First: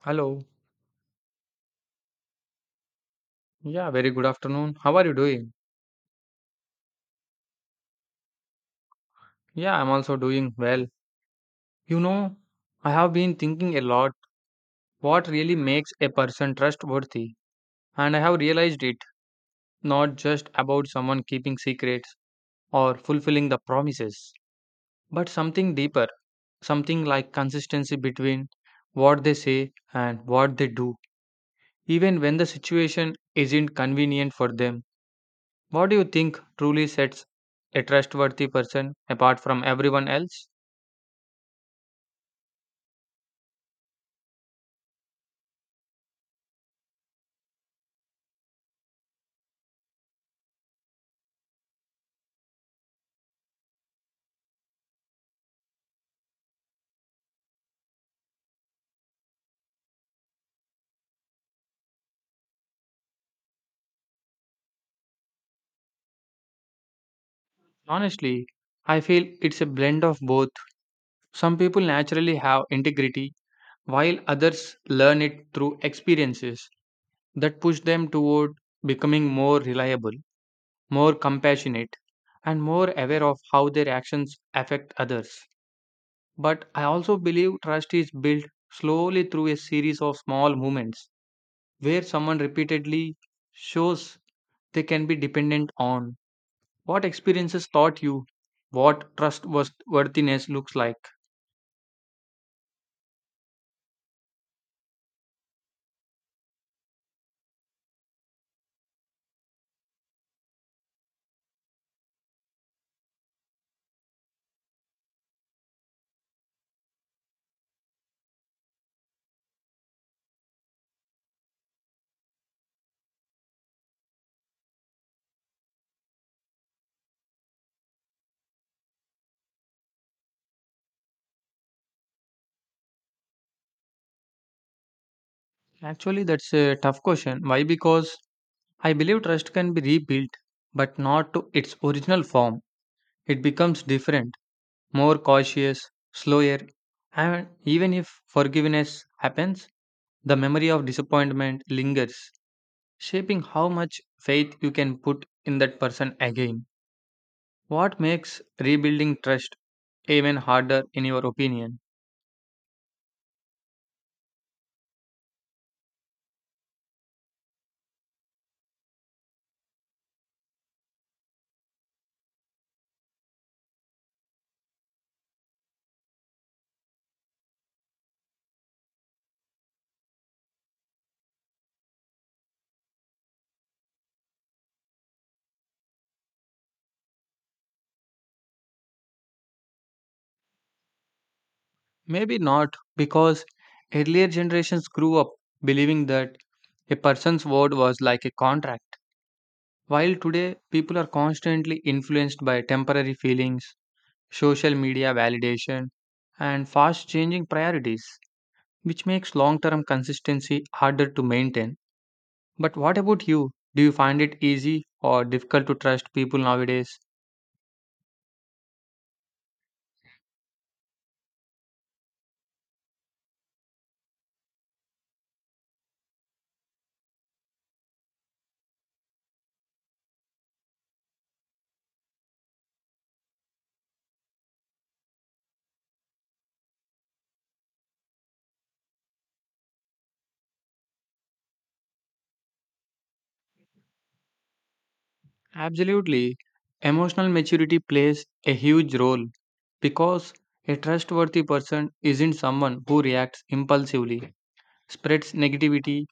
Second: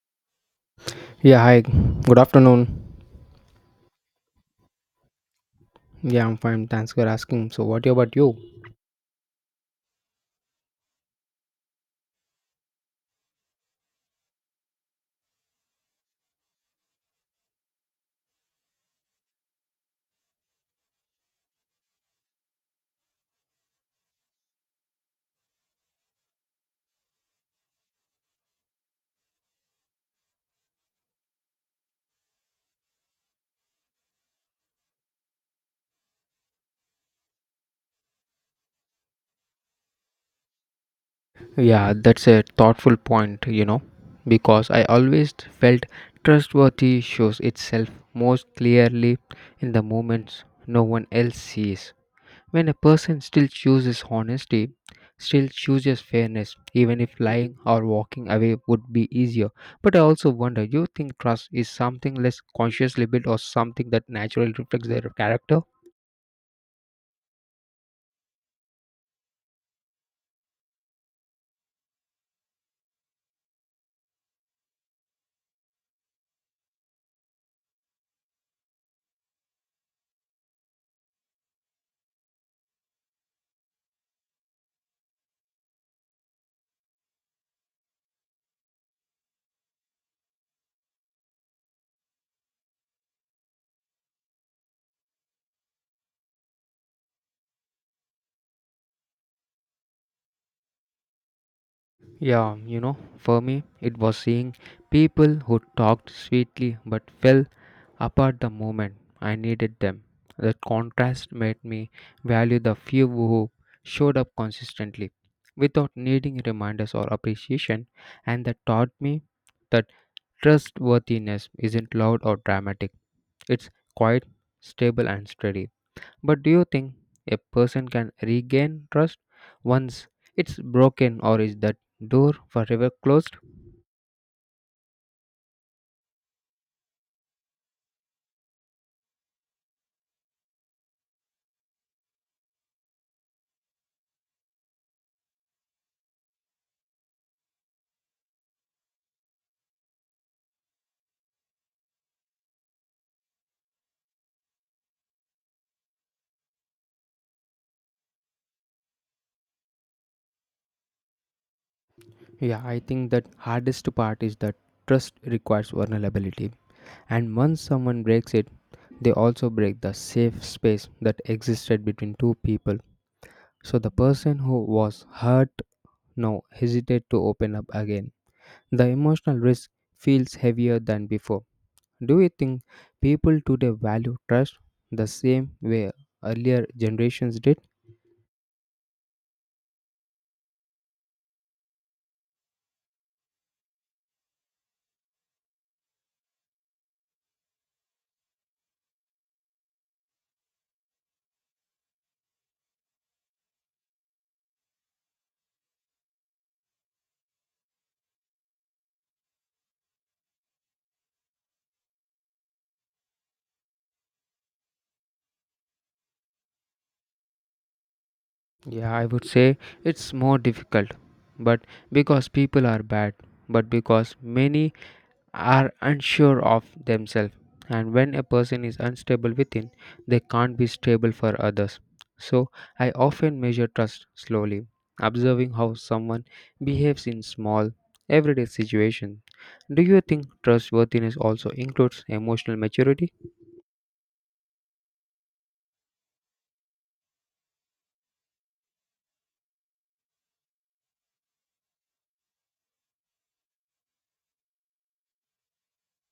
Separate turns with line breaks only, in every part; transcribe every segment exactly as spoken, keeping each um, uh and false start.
Hello.
Yeah, hi. Good afternoon.
Yeah, very good afternoon. How are you doing?
Yeah, I'm fine. Thanks for asking. So, what about you?
Yeah, I'm also doing well. You know, I have been thinking a lot what really makes a person trustworthy, and I have realized it not just about someone keeping secrets or fulfilling the promises, but something deeper, something like consistency between what they say and what they do, even when the situation isn't convenient for them. What do you think truly sets a trustworthy person apart from everyone else?
Yeah, that's a thoughtful point, you know, because I always felt trustworthy shows itself most clearly in the moments no one else sees. When a person still chooses honesty, still chooses fairness, even if lying or walking away would be easier. But I also wonder, you think trust is something less consciously built or something that naturally reflects their character?
Honestly, I feel it's a blend of both. Some people naturally have integrity, while others learn it through experiences that push them toward becoming more reliable, more compassionate, and more aware of how their actions affect others. But I also believe trust is built slowly through a series of small moments where someone repeatedly shows they can be dependent on what experiences taught you what trustworthiness looks like.
Yeah, you know, for me, it was seeing people who talked sweetly but fell apart the moment I needed them. That contrast made me value the few who showed up consistently without needing reminders or appreciation, and that taught me that trustworthiness isn't loud or dramatic, it's quiet, stable and steady. But do you think a person can regain trust once it's broken, or is that door forever closed?
Actually, that's a tough question. Why? Because I believe trust can be rebuilt, but not to its original form. It becomes different, more cautious, slower, and even if forgiveness happens, the memory of disappointment lingers, shaping how much faith you can put in that person again. What makes rebuilding trust even harder, in your opinion?
Yeah, I think that hardest part is that trust requires vulnerability. And once someone breaks it, they also break the safe space that existed between two people. So the person who was hurt now hesitate to open up again. The emotional risk feels heavier than before. Do you think people today value trust the same way earlier generations did?
Maybe not, because earlier generations grew up believing that a person's word was like a contract, while today people are constantly influenced by temporary feelings, social media validation, and fast changing priorities, which makes long term consistency harder to maintain. But what about you? Do you find it easy or difficult to trust people nowadays?
Yeah, I would say it's more difficult, but because people are bad, but because many are unsure of themselves. And when a person is unstable within, they can't be stable for others. So I often measure trust slowly, observing how someone behaves in small, everyday situations. Do you think trustworthiness also includes emotional maturity?
Absolutely. Emotional maturity plays a huge role because a trustworthy person isn't someone who reacts impulsively, spreads negativity,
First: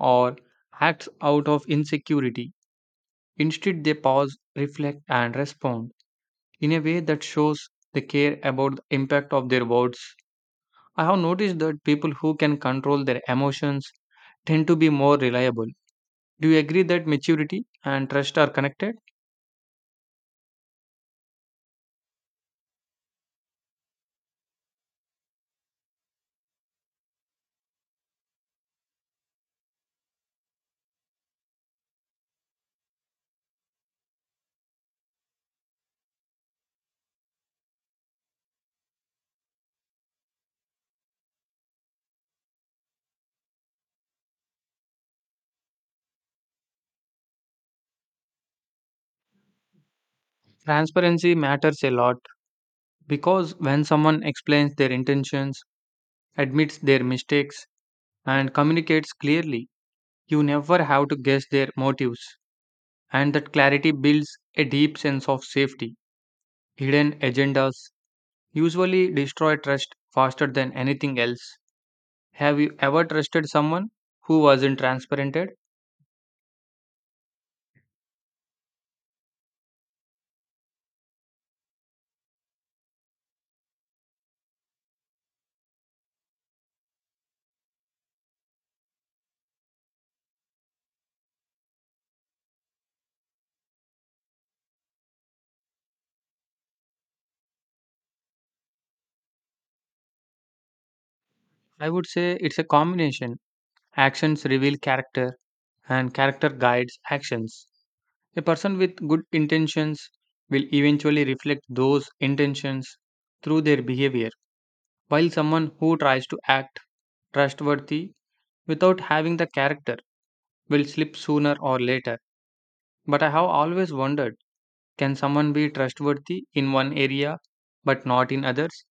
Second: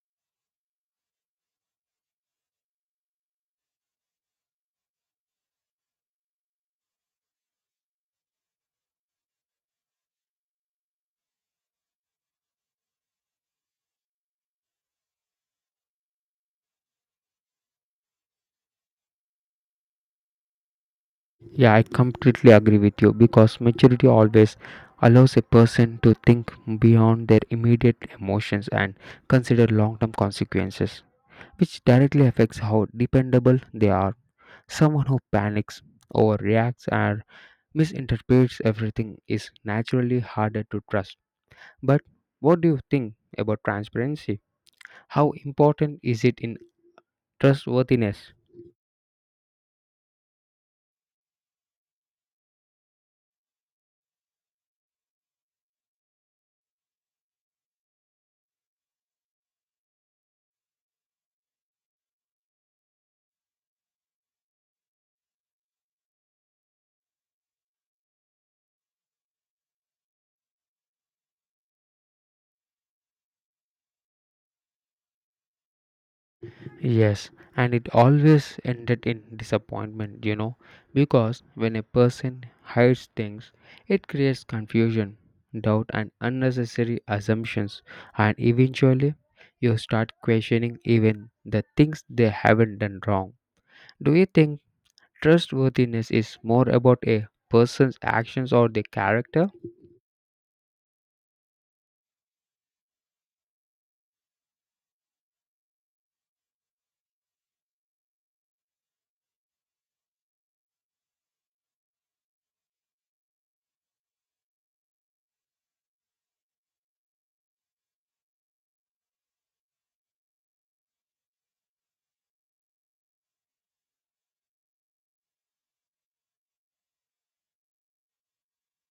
or acts out of insecurity. Instead, they pause, reflect, and respond in a way that shows they care about the impact of their words. I have noticed that people who can control their emotions tend to be more reliable. Do you agree that maturity and trust are connected?
Yeah, I completely agree with you because maturity always allows a person to think beyond their immediate emotions and consider long term consequences, which directly affects how dependable they are. Someone who panics, overreacts, or misinterprets everything is naturally harder to trust. But what do you think about transparency? How important is it in trustworthiness?
Transparency matters a lot. Because when someone explains their intentions, admits their mistakes, and communicates clearly, you never have to guess their motives. And that clarity builds a deep sense of safety. Hidden agendas usually destroy trust faster than anything else. Have you ever trusted someone who wasn't transparent?
Yes, and it always ended in disappointment, you know, because when a person hides things, it creates confusion, doubt, and unnecessary assumptions, and eventually you start questioning even the things they haven't done wrong. Do you think? Trustworthiness is more about a person's actions or their character.
I would say it's a combination. Actions reveal character, and character guides actions. A person with good intentions will eventually reflect those intentions through their behavior, while someone who tries to act trustworthy without having the character will slip sooner or later. But I have always wondered, can someone be trustworthy in one area but not in others?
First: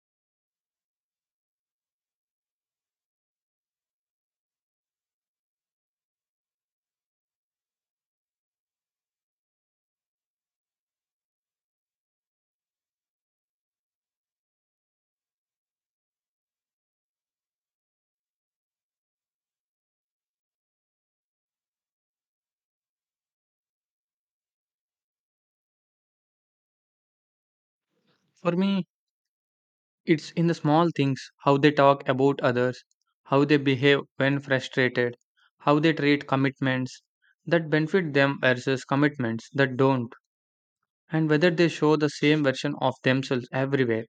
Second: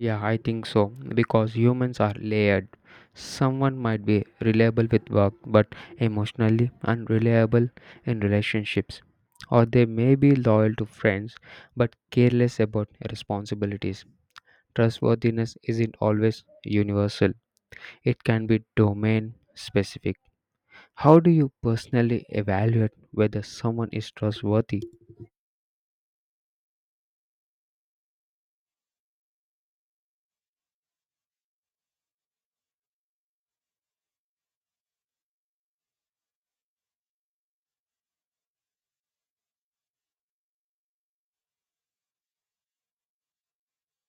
Yeah, I think so. Because humans are layered. Someone might be reliable with work but emotionally unreliable in relationships. Or they may be loyal to friends but careless about responsibilities. Trustworthiness isn't always universal, it can be domain specific. How do you personally evaluate whether someone is trustworthy?
For me, it's in the small things, how they talk about others, how they behave when frustrated, how they treat commitments that benefit them versus commitments that don't, and whether they show the same version of themselves everywhere.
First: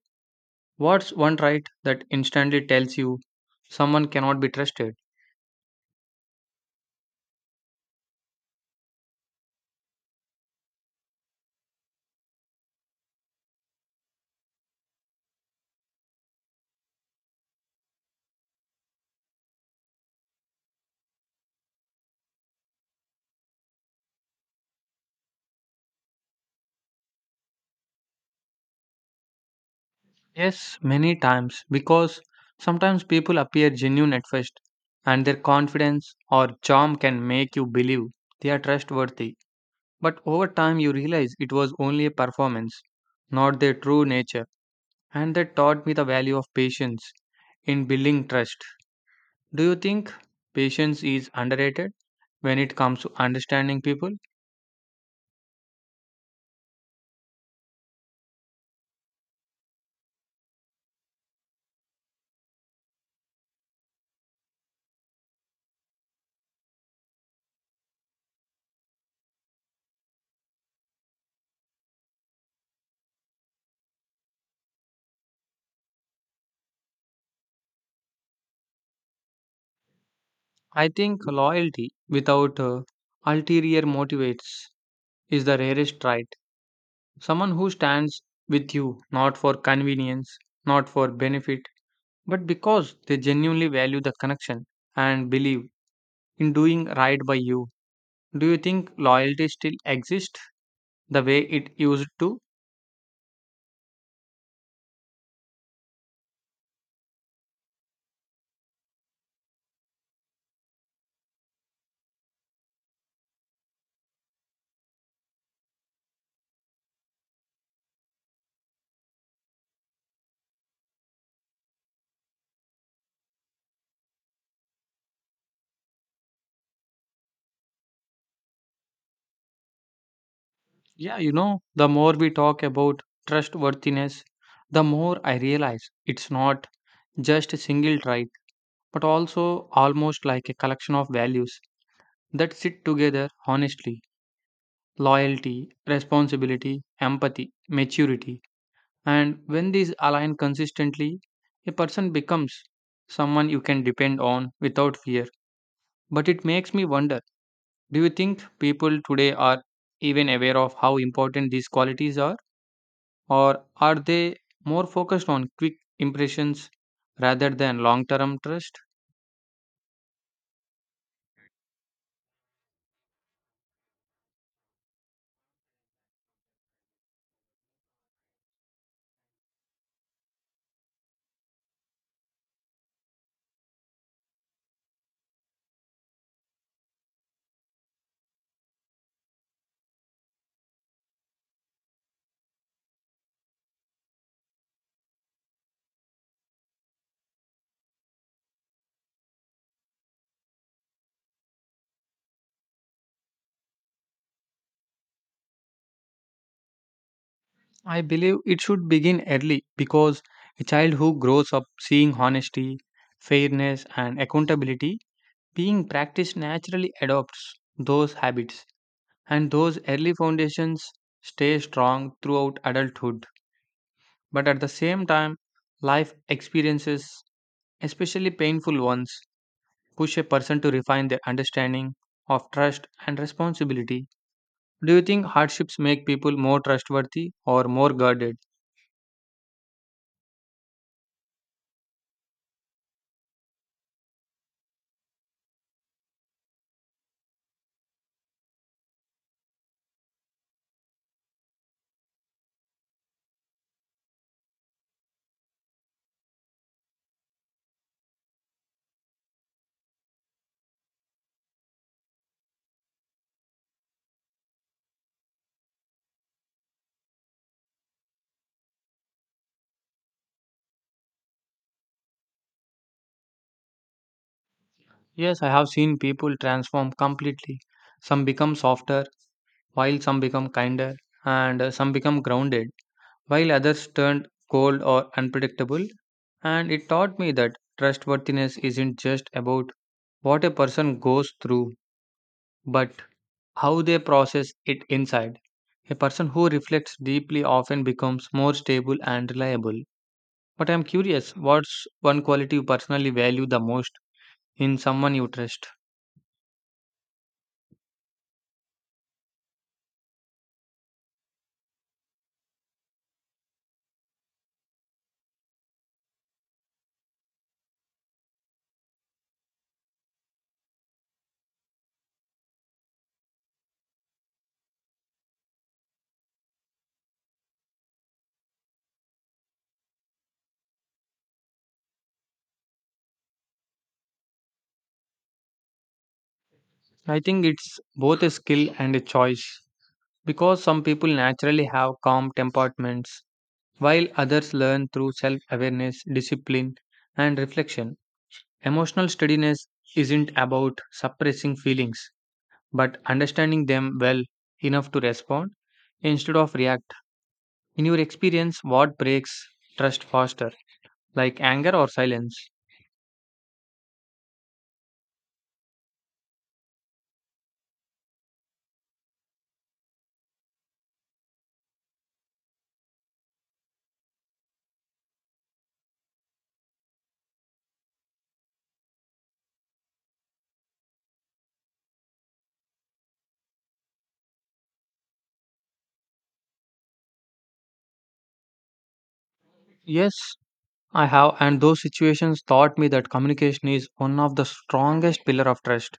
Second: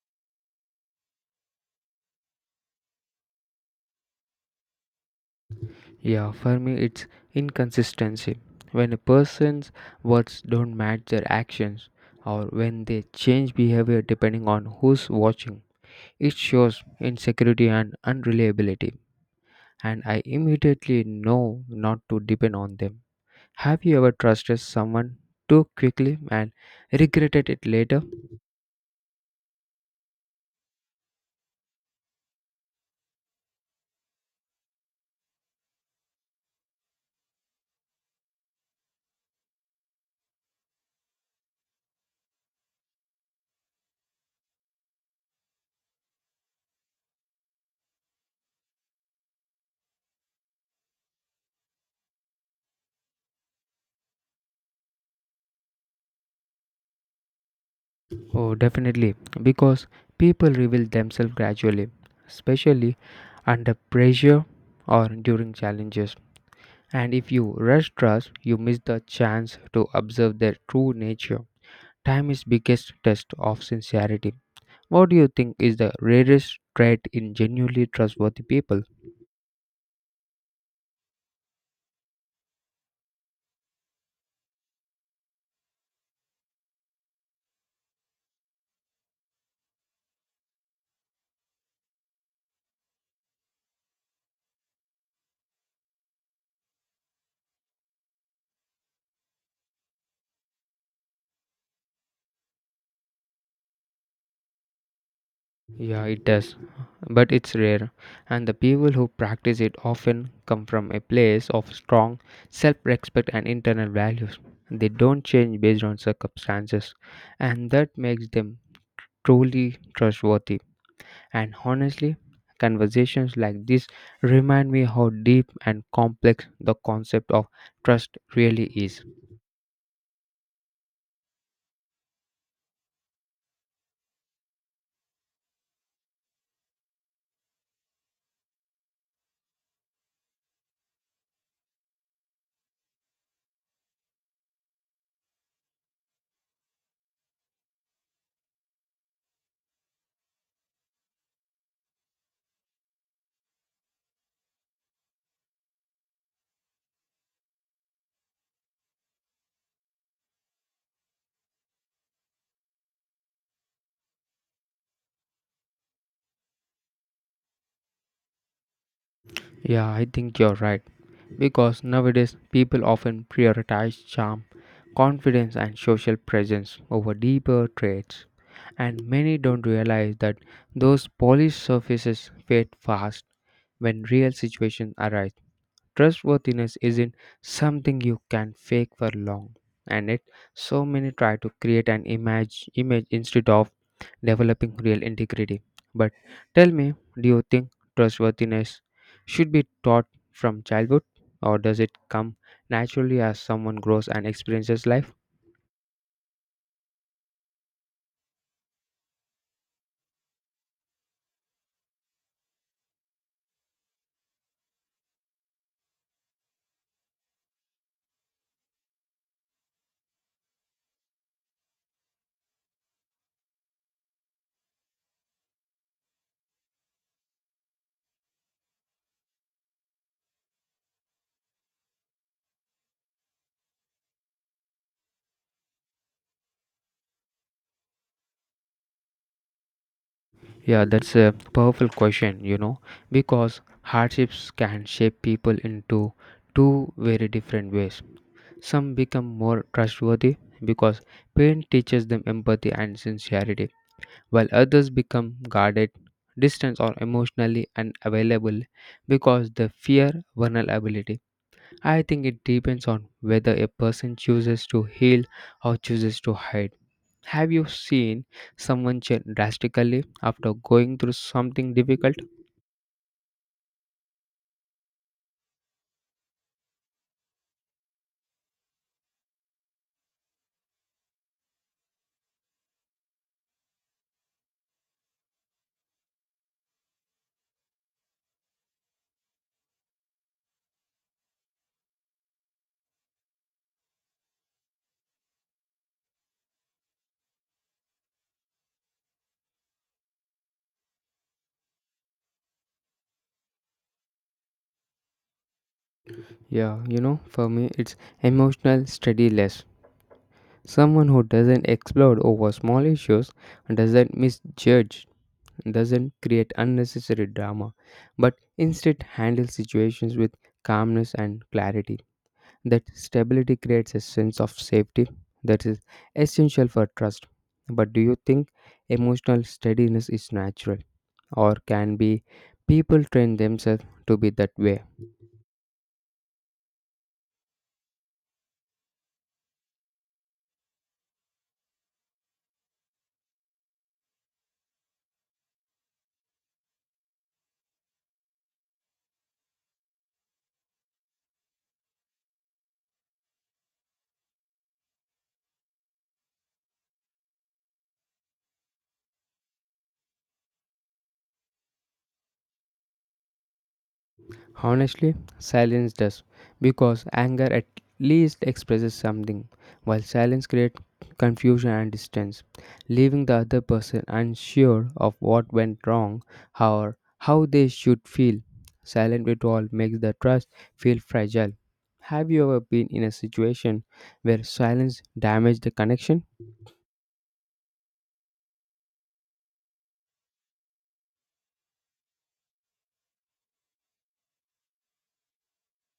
What's one trait that instantly tells you someone cannot be trusted?
Yeah, for me, it's inconsistency. When a person's words don't match their actions, or when they change behavior depending on who's watching, it shows insecurity and unreliability. And I immediately know not to depend on them. Have you ever trusted someone too quickly and regretted it later?
Yes, many times, because sometimes people appear genuine at first, and their confidence or charm can make you believe they are trustworthy. But over time, you realize it was only a performance, not their true nature, and that taught me the value of patience in building trust. Do you think patience is underrated when it comes to understanding people?
Oh, definitely, because people reveal themselves gradually, especially under pressure or during challenges. And if you rush trust, you miss the chance to observe their true nature. Time is biggest test of sincerity. What do you think is the rarest trait in genuinely trustworthy people?
I think loyalty without uh, ulterior motivates is the rarest right. Someone who stands with you not for convenience, not for benefit, but because they genuinely value the connection and believe in doing right by you. Do you think loyalty still exists the way it used to?
Yeah, it does, but it's rare. And the people who practice it often come from a place of strong self respect and internal values. They don't change based on circumstances, and that makes them truly trustworthy. And honestly, conversations like this remind me how deep and complex the concept of trust really is.
Yeah, you know, the more we talk about trustworthiness, the more I realize it's not just a single trait, but also almost like a collection of values that sit together honestly, loyalty, responsibility, empathy, maturity. And when these align consistently, a person becomes someone you can depend on without fear. But it makes me wonder, do you think people today are even aware of how important these qualities are? Or are they more focused on quick impressions rather than long term trust?
Yeah, I think you're right. Because nowadays, people often prioritize charm, confidence, and social presence over deeper traits. And many don't realize that those polished surfaces fade fast when real situations arise. Trustworthiness isn't something you can fake for long, and it so many try to create an image image instead of developing real integrity. But tell me, do you think trustworthiness should be taught from childhood, or does it come naturally as someone grows and experiences life?
I believe it should begin early because a child who grows up seeing honesty, fairness, and accountability being practiced naturally adopts those habits, and those early foundations stay strong throughout adulthood. But at the same time, life experiences, especially painful ones, push a person to refine their understanding of trust and responsibility. Do you think hardships make people more trustworthy or more guarded?
Yeah, that's a powerful question, you know, because hardships can shape people into two very different ways. Some become more trustworthy because pain teaches them empathy and sincerity, while others become guarded, distant, or emotionally unavailable because they fear vulnerability. I think it depends on whether a person chooses to heal or chooses to hide. Have you seen someone change drastically after going through something difficult?
Yes, I have seen people transform completely. Some become softer, while some become kinder, and uh, some become grounded, while others turned cold or unpredictable. And it taught me that trustworthiness isn't just about what a person goes through, but how they process it inside. A person who reflects deeply often becomes more stable and reliable. But I'm curious, what's one quality you personally value the most in someone you trust?
Yeah, you know, for me, it's emotional steadiness. Someone who doesn't explode over small issues, doesn't misjudge, doesn't create unnecessary drama, but instead handles situations with calmness and clarity. That stability creates a sense of safety that is essential for trust. But do you think emotional steadiness is natural, or can be people train themselves to be that way?
I think it's both a skill and a choice because some people naturally have calm temperaments while others learn through self awareness, discipline, and reflection. Emotional steadiness isn't about suppressing feelings but understanding them well enough to respond instead of react. In your experience, what breaks trust faster, like anger or silence?
Honestly, silence does, because anger at least expresses something, while silence creates confusion and distance, leaving the other person unsure of what went wrong or how they should feel. Silent withdrawal makes the trust feel fragile. Have you ever been in a situation where silence damaged the connection?
Yes, I have, and those situations taught me that communication is one of the strongest pillar of trust.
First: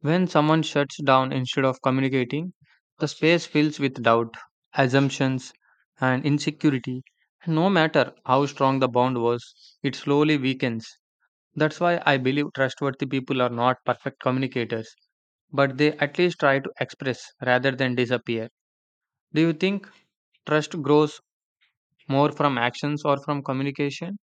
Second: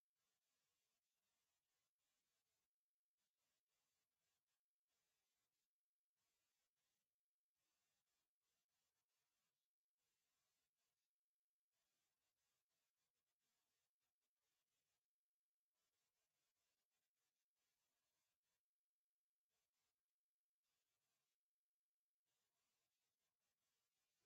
When someone shuts down instead of communicating, the space fills with doubt, assumptions, and insecurity. No matter how strong the bond was, it slowly weakens. That's why I believe trustworthy people are not perfect communicators, but they at least try to express rather than disappear. Do you think trust grows more from actions or from communication?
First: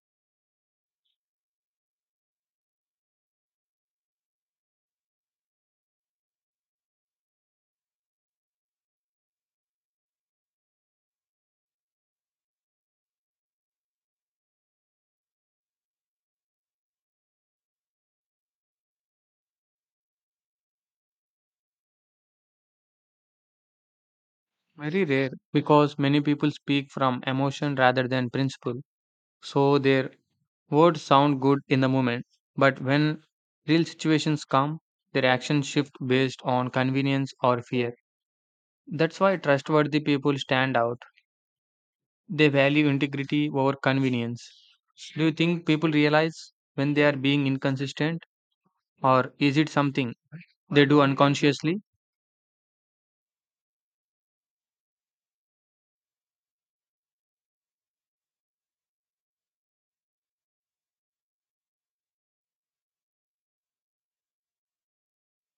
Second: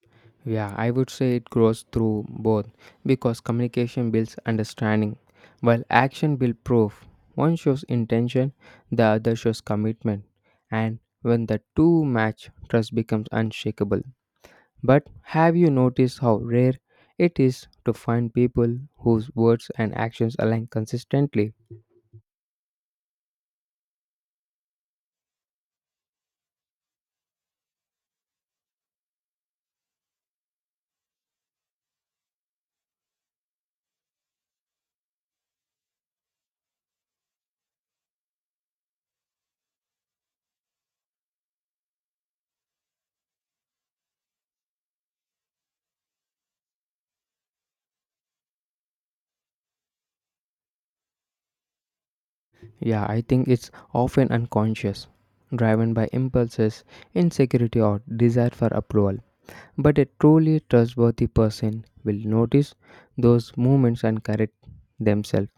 Yeah, I would say it grows through both because communication builds understanding, while action builds proof. One shows intention, the other shows commitment, and when the two match, trust becomes unshakable. But have you noticed how rare it is to find people whose words and actions align consistently?
Very rare because many people speak from emotion rather than principle. So their words sound good in the moment, but when real situations come, their actions shift based on convenience or fear. That's why trustworthy people stand out. They value integrity over convenience. Do you think people realize when they are being inconsistent, or is it something they do unconsciously?
Yeah, I think it's often unconscious, driven by impulses, insecurity, or desire for approval. But a truly trustworthy person will notice those moments and correct themselves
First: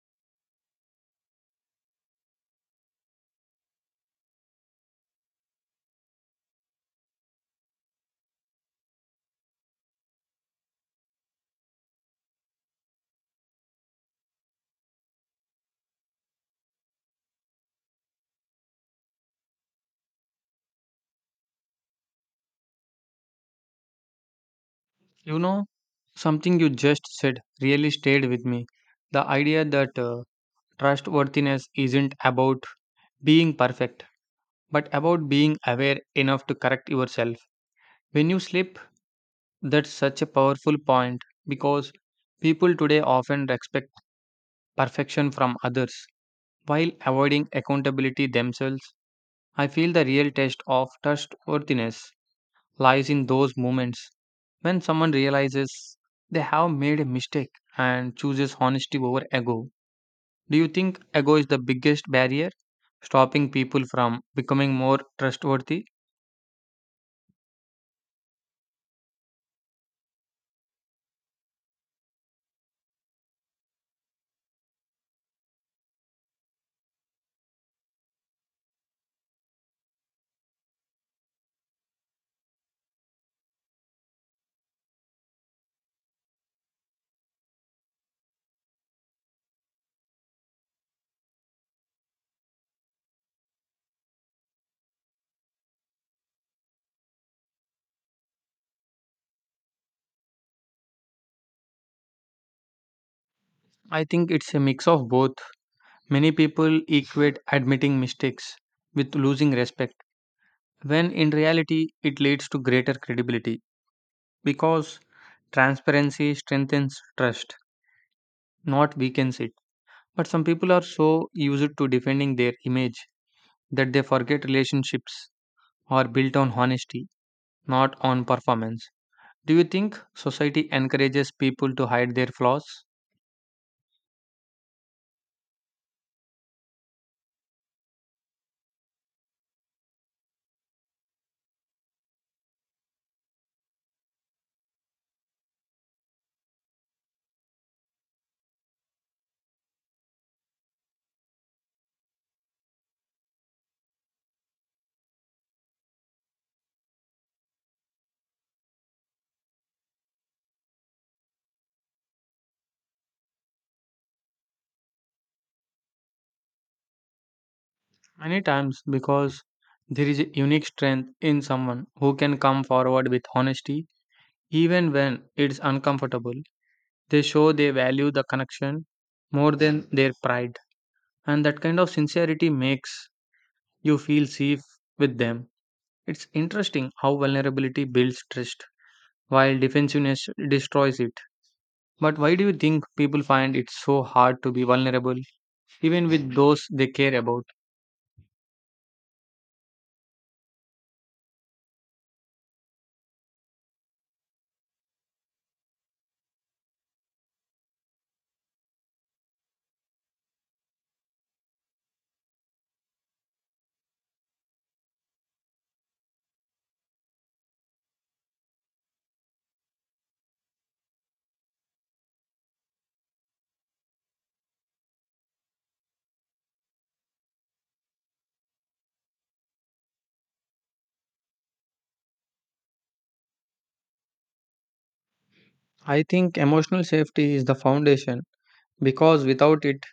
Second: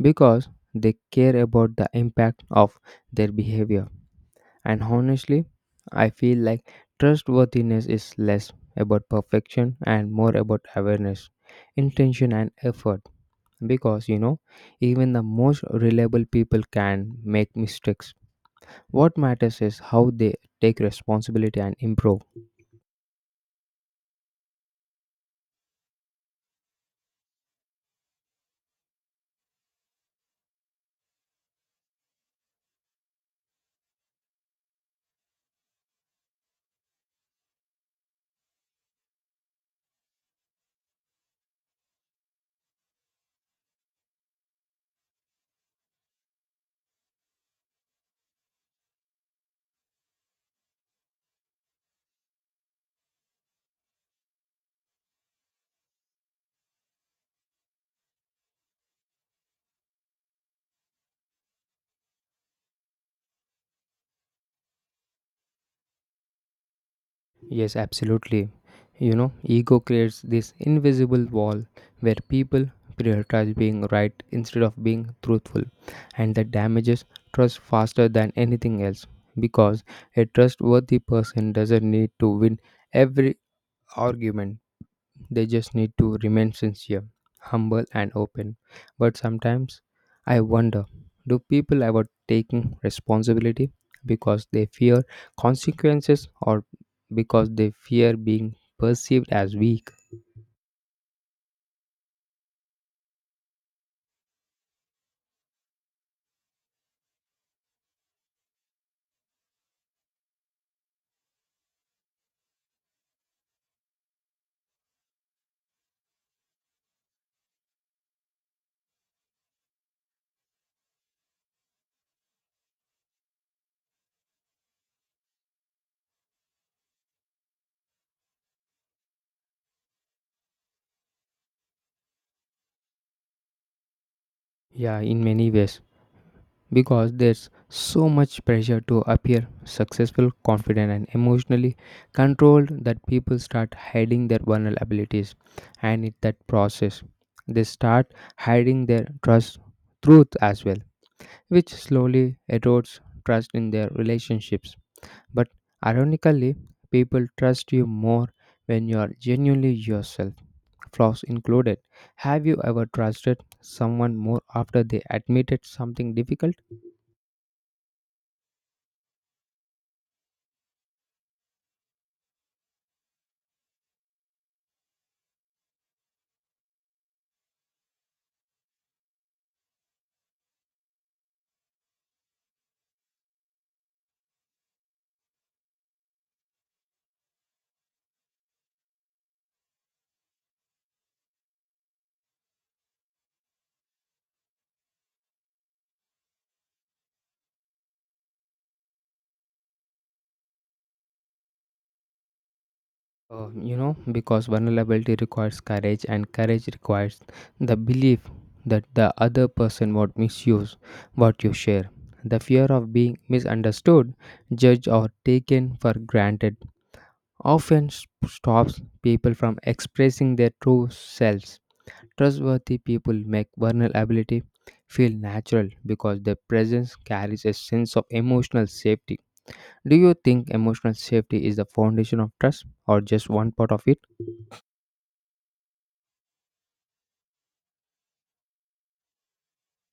because they care about the impact of their behavior. And honestly, I feel like trustworthiness is less about perfection and more about awareness, intention, and effort. Because you know, even the most reliable people can make mistakes. What matters is how they take responsibility and improve.
You know, something you just said really stayed with me. The idea that uh, trustworthiness isn't about being perfect, but about being aware enough to correct yourself. When you sleep, that's such a powerful point because people today often expect perfection from others while avoiding accountability themselves. I feel the real test of trustworthiness lies in those moments when someone realizes they have made a mistake and chooses honesty over ego. Do you think ego is the biggest barrier stopping people from becoming more trustworthy?
Yes, absolutely. You know, ego creates this invisible wall where people prioritize being right instead of being truthful, and that damages trust faster than anything else because a trustworthy person doesn't need to win every argument. They just need to remain sincere, humble, and open. But sometimes I wonder do people avoid taking responsibility because they fear consequences or because they fear being perceived as weak?
I think it's a mix of both. Many people equate admitting mistakes with losing respect, when in reality, it leads to greater credibility because transparency strengthens trust, not weakens it. But some people are so used to defending their image that they forget relationships are built on honesty, not on performance. Do you think society encourages people to hide their flaws?
Yeah, in many ways, because there's so much pressure to appear successful, confident, and emotionally controlled that people start hiding their vulnerabilities. And in that process, they start hiding their trust, truth as well, which slowly erodes trust in their relationships. But ironically, people trust you more when you are genuinely yourself, flaws included. Have you ever trusted someone more after they admitted something difficult?
Many times, because there is a unique strength in someone who can come forward with honesty. Even when it's uncomfortable, they show they value the connection more than their pride. And that kind of sincerity makes you feel safe with them. It's interesting how vulnerability builds trust while defensiveness destroys it. But why do you think people find it so hard to be vulnerable, even with those they care about?
Uh, you know, because vulnerability requires courage, and courage requires the belief that the other person won't misuse what you share. The fear of being misunderstood, judged, or taken for granted often s- stops people from expressing their true selves. Trustworthy people make vulnerability feel natural because their presence carries a sense of emotional safety. Do you think emotional safety is the foundation of trust or just one part of it?
I think emotional safety is the foundation because without it,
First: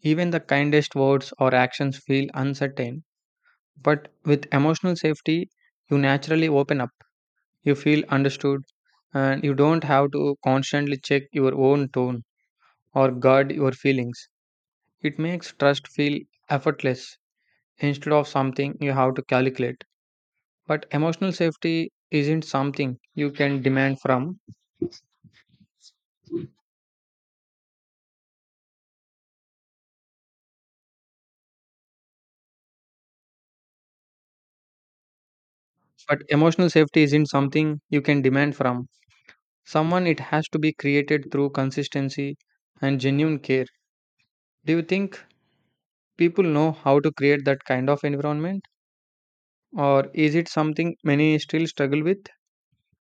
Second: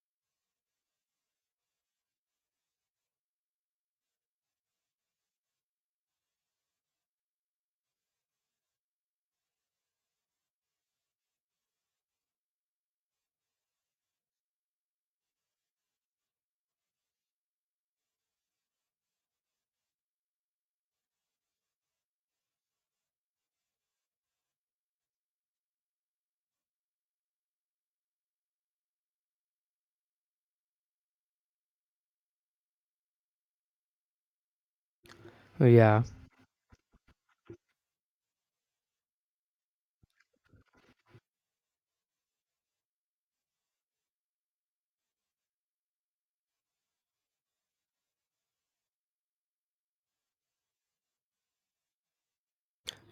even the kindest words or actions feel uncertain. But with emotional safety, you naturally open up, you feel understood, and you don't have to constantly check your own tone or guard your feelings. It makes trust feel effortless instead of something you have to calculate. But emotional safety isn't something you can demand from.
Yeah,
But emotional safety isn't something you can demand from someone, it has to be created through consistency and genuine care. Do you think people know how to create that kind of environment? Or is it something many still struggle with?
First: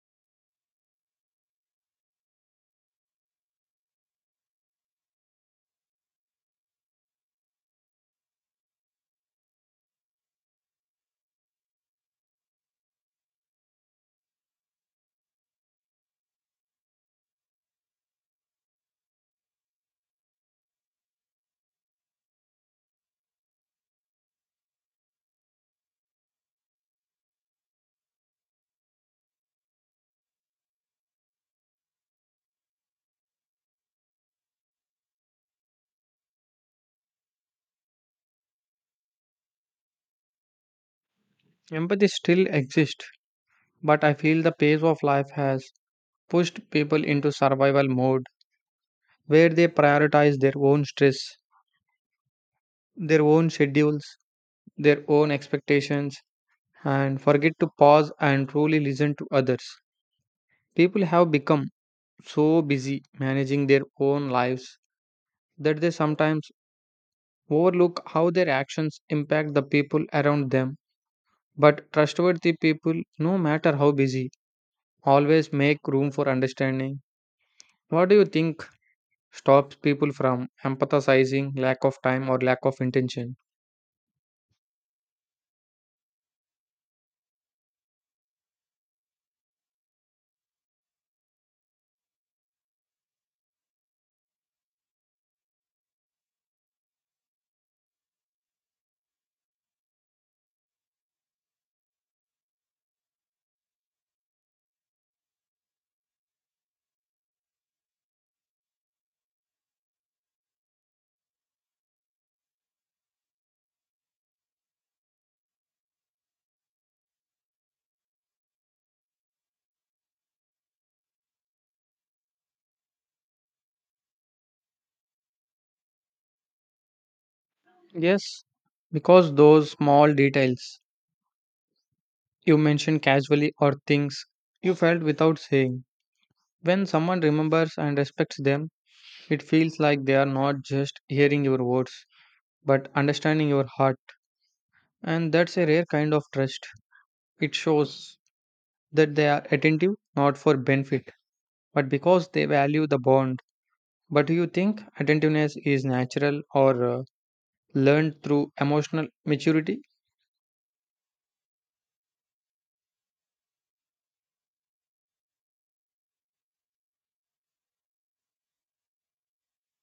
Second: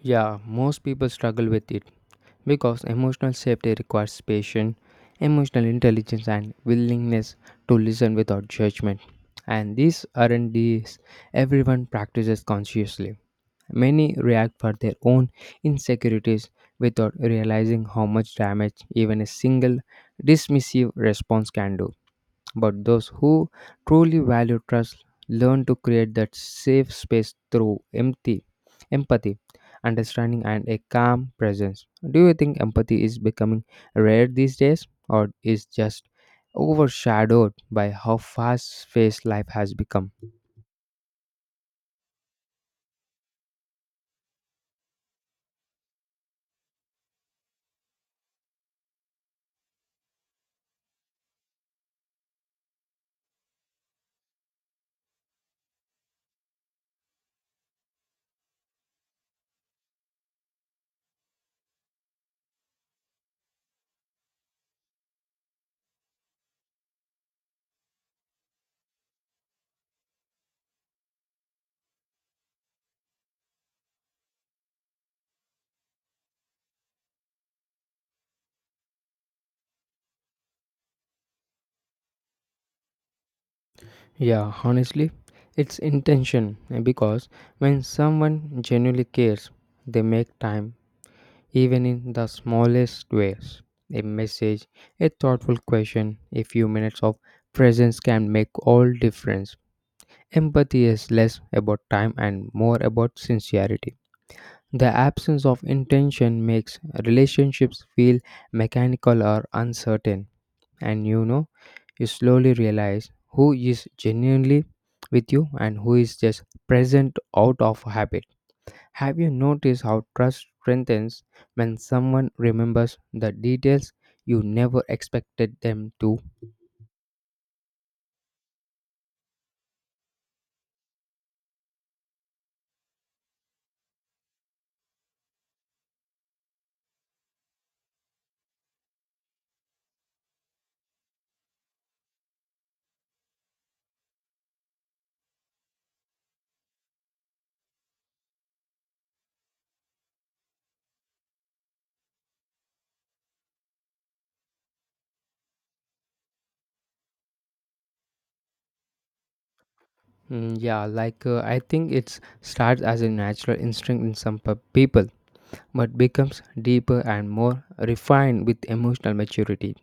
yeah, most people struggle with it because emotional safety requires patience, emotional intelligence, and willingness to listen without judgment. And these aren't these everyone practices consciously. Many react for their own insecurities without realizing how much damage even a single dismissive response can do. But those who truly value trust learn to create that safe space through empathy, empathy, understanding, and a calm presence. Do you think empathy is becoming rare these days, or is just overshadowed by how fast-paced life has become?
Empathy still exists, but I feel the pace of life has pushed people into survival mode where they prioritize their own stress, their own schedules, their own expectations, and forget to pause and truly listen to others. People have become so busy managing their own lives that they sometimes overlook how their actions impact the people around them. But trustworthy people, no matter how busy, always make room for understanding. What do you think stops people from empathizing, lack of time or lack of intention?
Yeah, honestly, it's intention eh, because when someone genuinely cares, they make time. Even in the smallest ways, a message, a thoughtful question, a few minutes of presence can make all difference. Empathy is less about time and more about sincerity. The absence of intention makes relationships feel mechanical or uncertain, and you know, you slowly realize who is genuinely with you and who is just present out of habit. Have you noticed how trust strengthens when someone remembers the details you never expected them to?
Yes, because those small details you mentioned casually or things you felt without saying. When someone remembers and respects them, it feels like they are not just hearing your words but understanding your heart. And that's a rare kind of trust. It shows that they are attentive not for benefit but because they value the bond. But do you think attentiveness is natural or uh, learned through emotional maturity?
Mm, yeah, like uh, I think it starts as a natural instinct in some pe- people, but becomes deeper and more refined with emotional maturity.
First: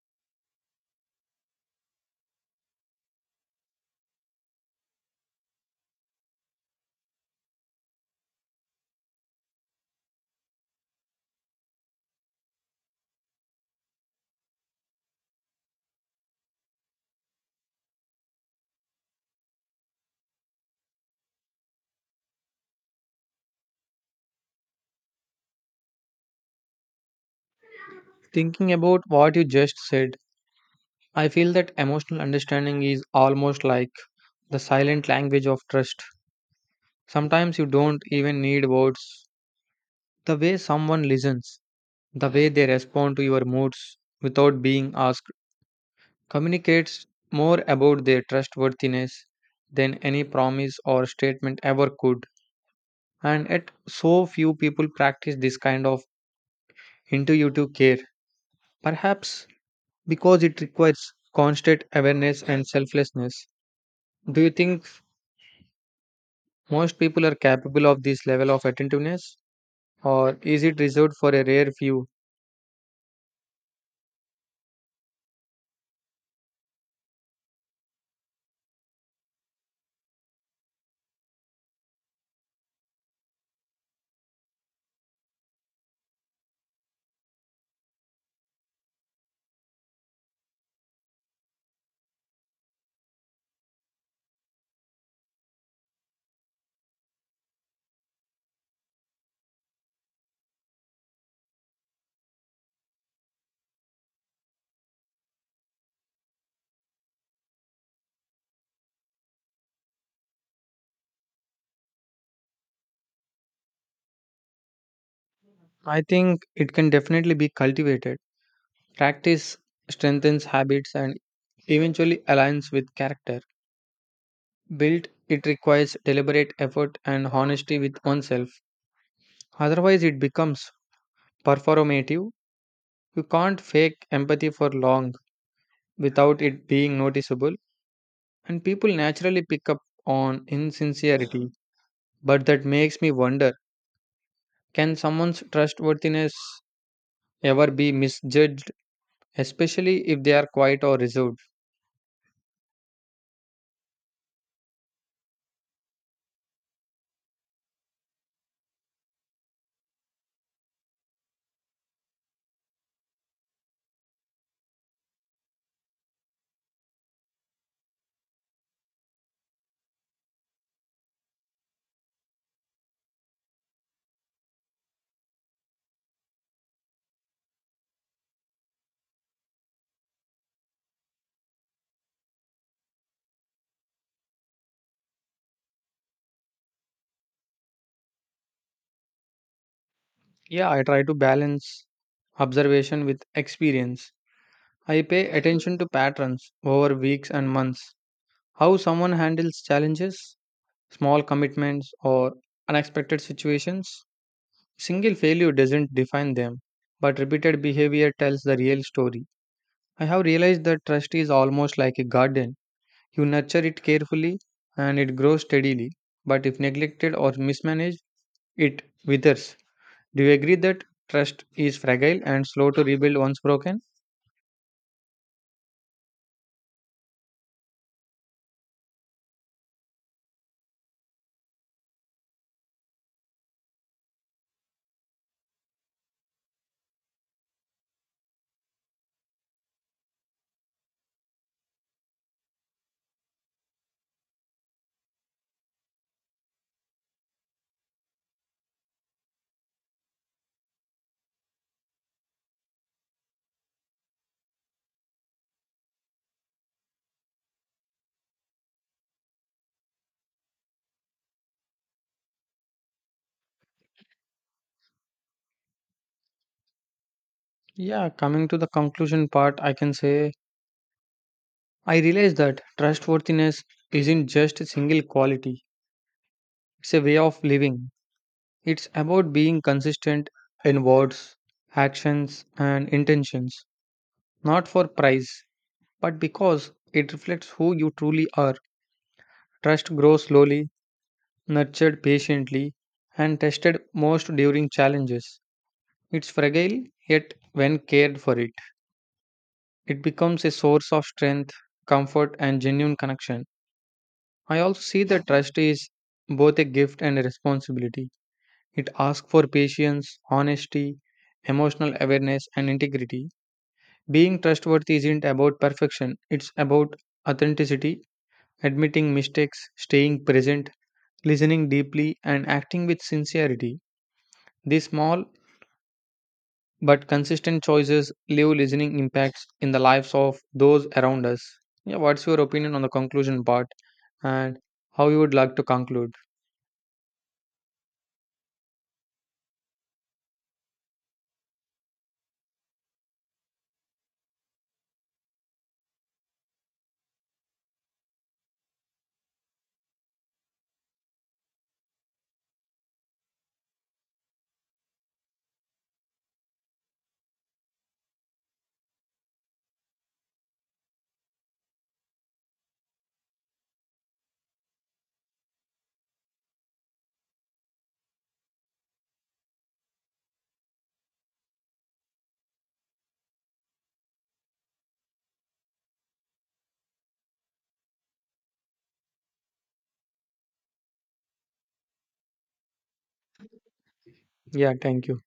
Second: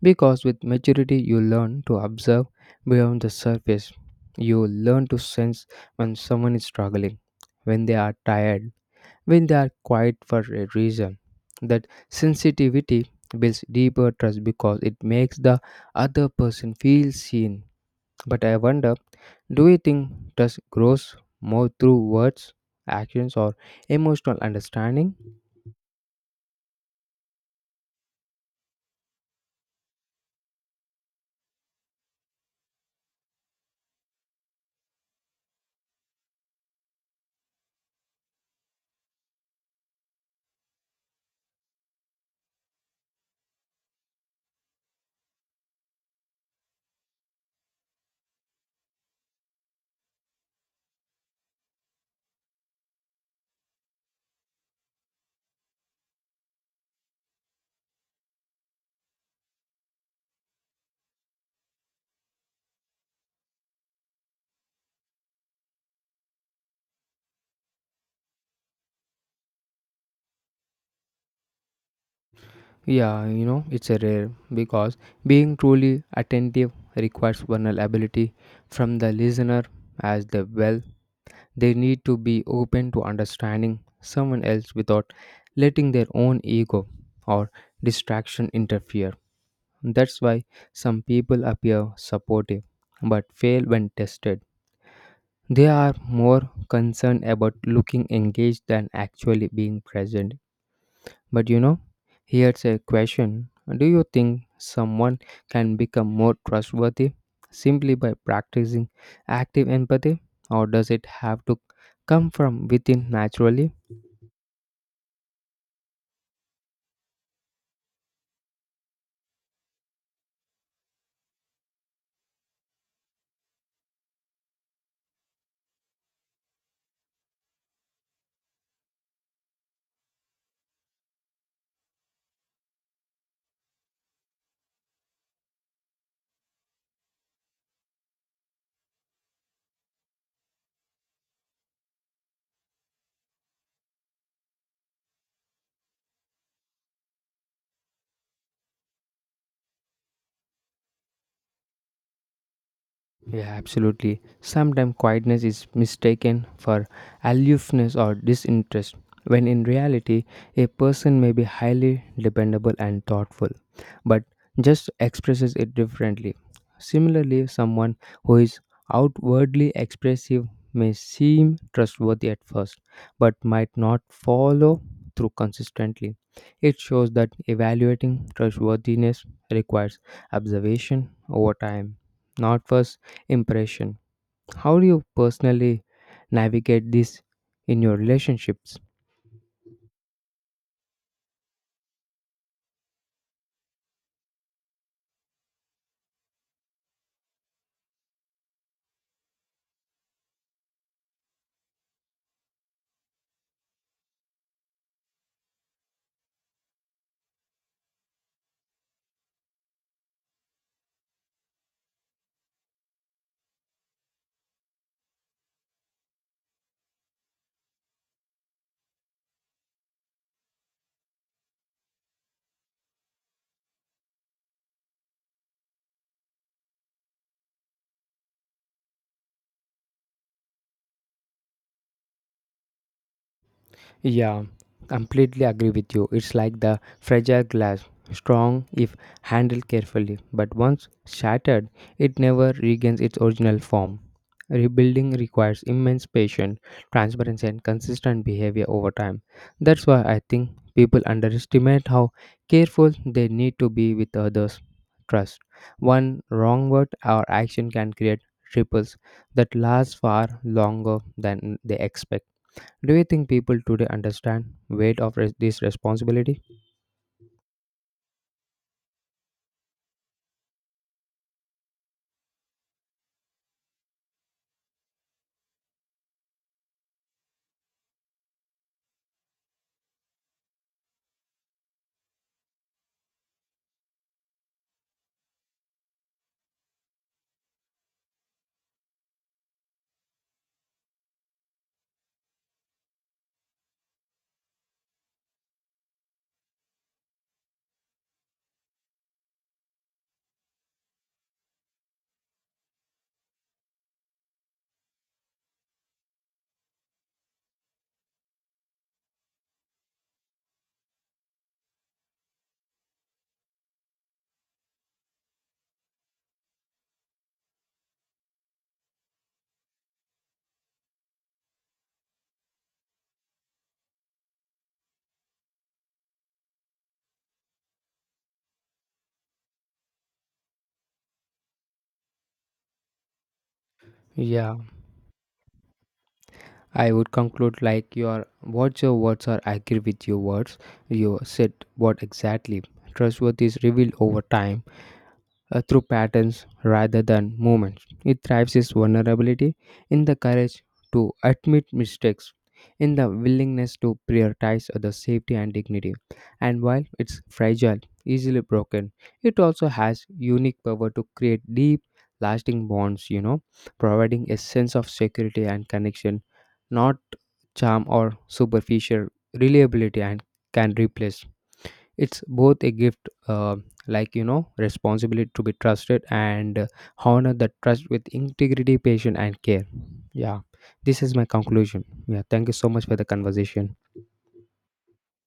Because with maturity, you learn to observe beyond the surface. You learn to sense when someone is struggling, when they are tired, when they are quiet for a reason, that sensitivity builds deeper trust because it makes the other person feel seen. But I wonder, do you think trust grows more through words, actions, or emotional understanding?
Thinking about what you just said, I feel that emotional understanding is almost like the silent language of trust. Sometimes you don't even need words. The way someone listens, the way they respond to your moods without being asked, communicates more about their trustworthiness than any promise or statement ever could. And yet, so few people practice this kind of into YouTube care, perhaps because it requires constant awareness and selflessness. Do you think most people are capable of this level of attentiveness, or is it reserved for a rare few?
Yeah, you know, it's a rare because being truly attentive requires vulnerability from the listener as the well. They need to be open to understanding someone else without letting their own ego or distraction interfere. That's why some people appear supportive but fail when tested. They are more concerned about looking engaged than actually being present. But you know, here's a question. Do you think someone can become more trustworthy simply by practicing active empathy, or does it have to come from within naturally?
I think it can definitely be cultivated. Practice strengthens habits and eventually aligns with character. Built, it requires deliberate effort and honesty with oneself. Otherwise, it becomes performative. You can't fake empathy for long without it being noticeable. And people naturally pick up on insincerity, but that makes me wonder, can someone's trustworthiness ever be misjudged, especially if they are quiet or reserved?
Yeah, absolutely. Sometimes quietness is mistaken for aloofness or disinterest, when in reality, a person may be highly dependable and thoughtful, but just expresses it differently. Similarly, someone who is outwardly expressive may seem trustworthy at first, but might not follow through consistently. It shows that evaluating trustworthiness requires observation over time, not first impression. How do you personally navigate this in your relationships?
Yeah, I try to balance observation with experience. I pay attention to patterns over weeks and months, how someone handles challenges, small commitments, or unexpected situations. Single failure doesn't define them, but repeated behavior tells the real story. I have realized that trust is almost like a garden. You nurture it carefully and it grows steadily, but if neglected or mismanaged, it withers. Do you agree that trust is fragile and slow to rebuild once broken?
Yeah, completely agree with you. It's like the fragile glass, strong if handled carefully, but once shattered, it never regains its original form. Rebuilding requires immense patience, transparency, and consistent behavior over time. That's why I think people underestimate how careful they need to be with others' trust. One wrong word or action can create ripples that last far longer than they expect. Do you think people today understand weight of res- this responsibility?
Yeah, coming to the conclusion part, I can say I realize that trustworthiness isn't just a single quality, it's a way of living. It's about being consistent in words, actions, and intentions, not for price but because it reflects who you truly are. Trust grows slowly, nurtured patiently, and tested most during challenges. It's fragile, yet, when cared for it, it becomes a source of strength, comfort, and genuine connection. I also see that trust is both a gift and a responsibility. It asks for patience, honesty, emotional awareness, and integrity. Being trustworthy isn't about perfection, it's about authenticity, admitting mistakes, staying present, listening deeply, and acting with sincerity. These small but consistent choices leave listening impacts in the lives of those around us. Yeah, what's your opinion on the conclusion part
Yeah,
and how you would like to conclude?
I would conclude like your what's your words are agree with your words. You said what exactly trustworth is revealed over time uh, through patterns rather than movements. It thrives its vulnerability in the courage to admit mistakes, in the willingness to prioritize other safety and dignity. And while it's fragile, easily broken, it also has unique power to create deep, lasting bonds, you know, providing a sense of security and connection, not charm or superficial reliability and can replace. It's both a gift, uh, like you know, responsibility to be trusted and uh, honor that trust with integrity, patience, and care. Yeah, this is my conclusion. Yeah, thank you so much for the conversation.
Yeah, thank you.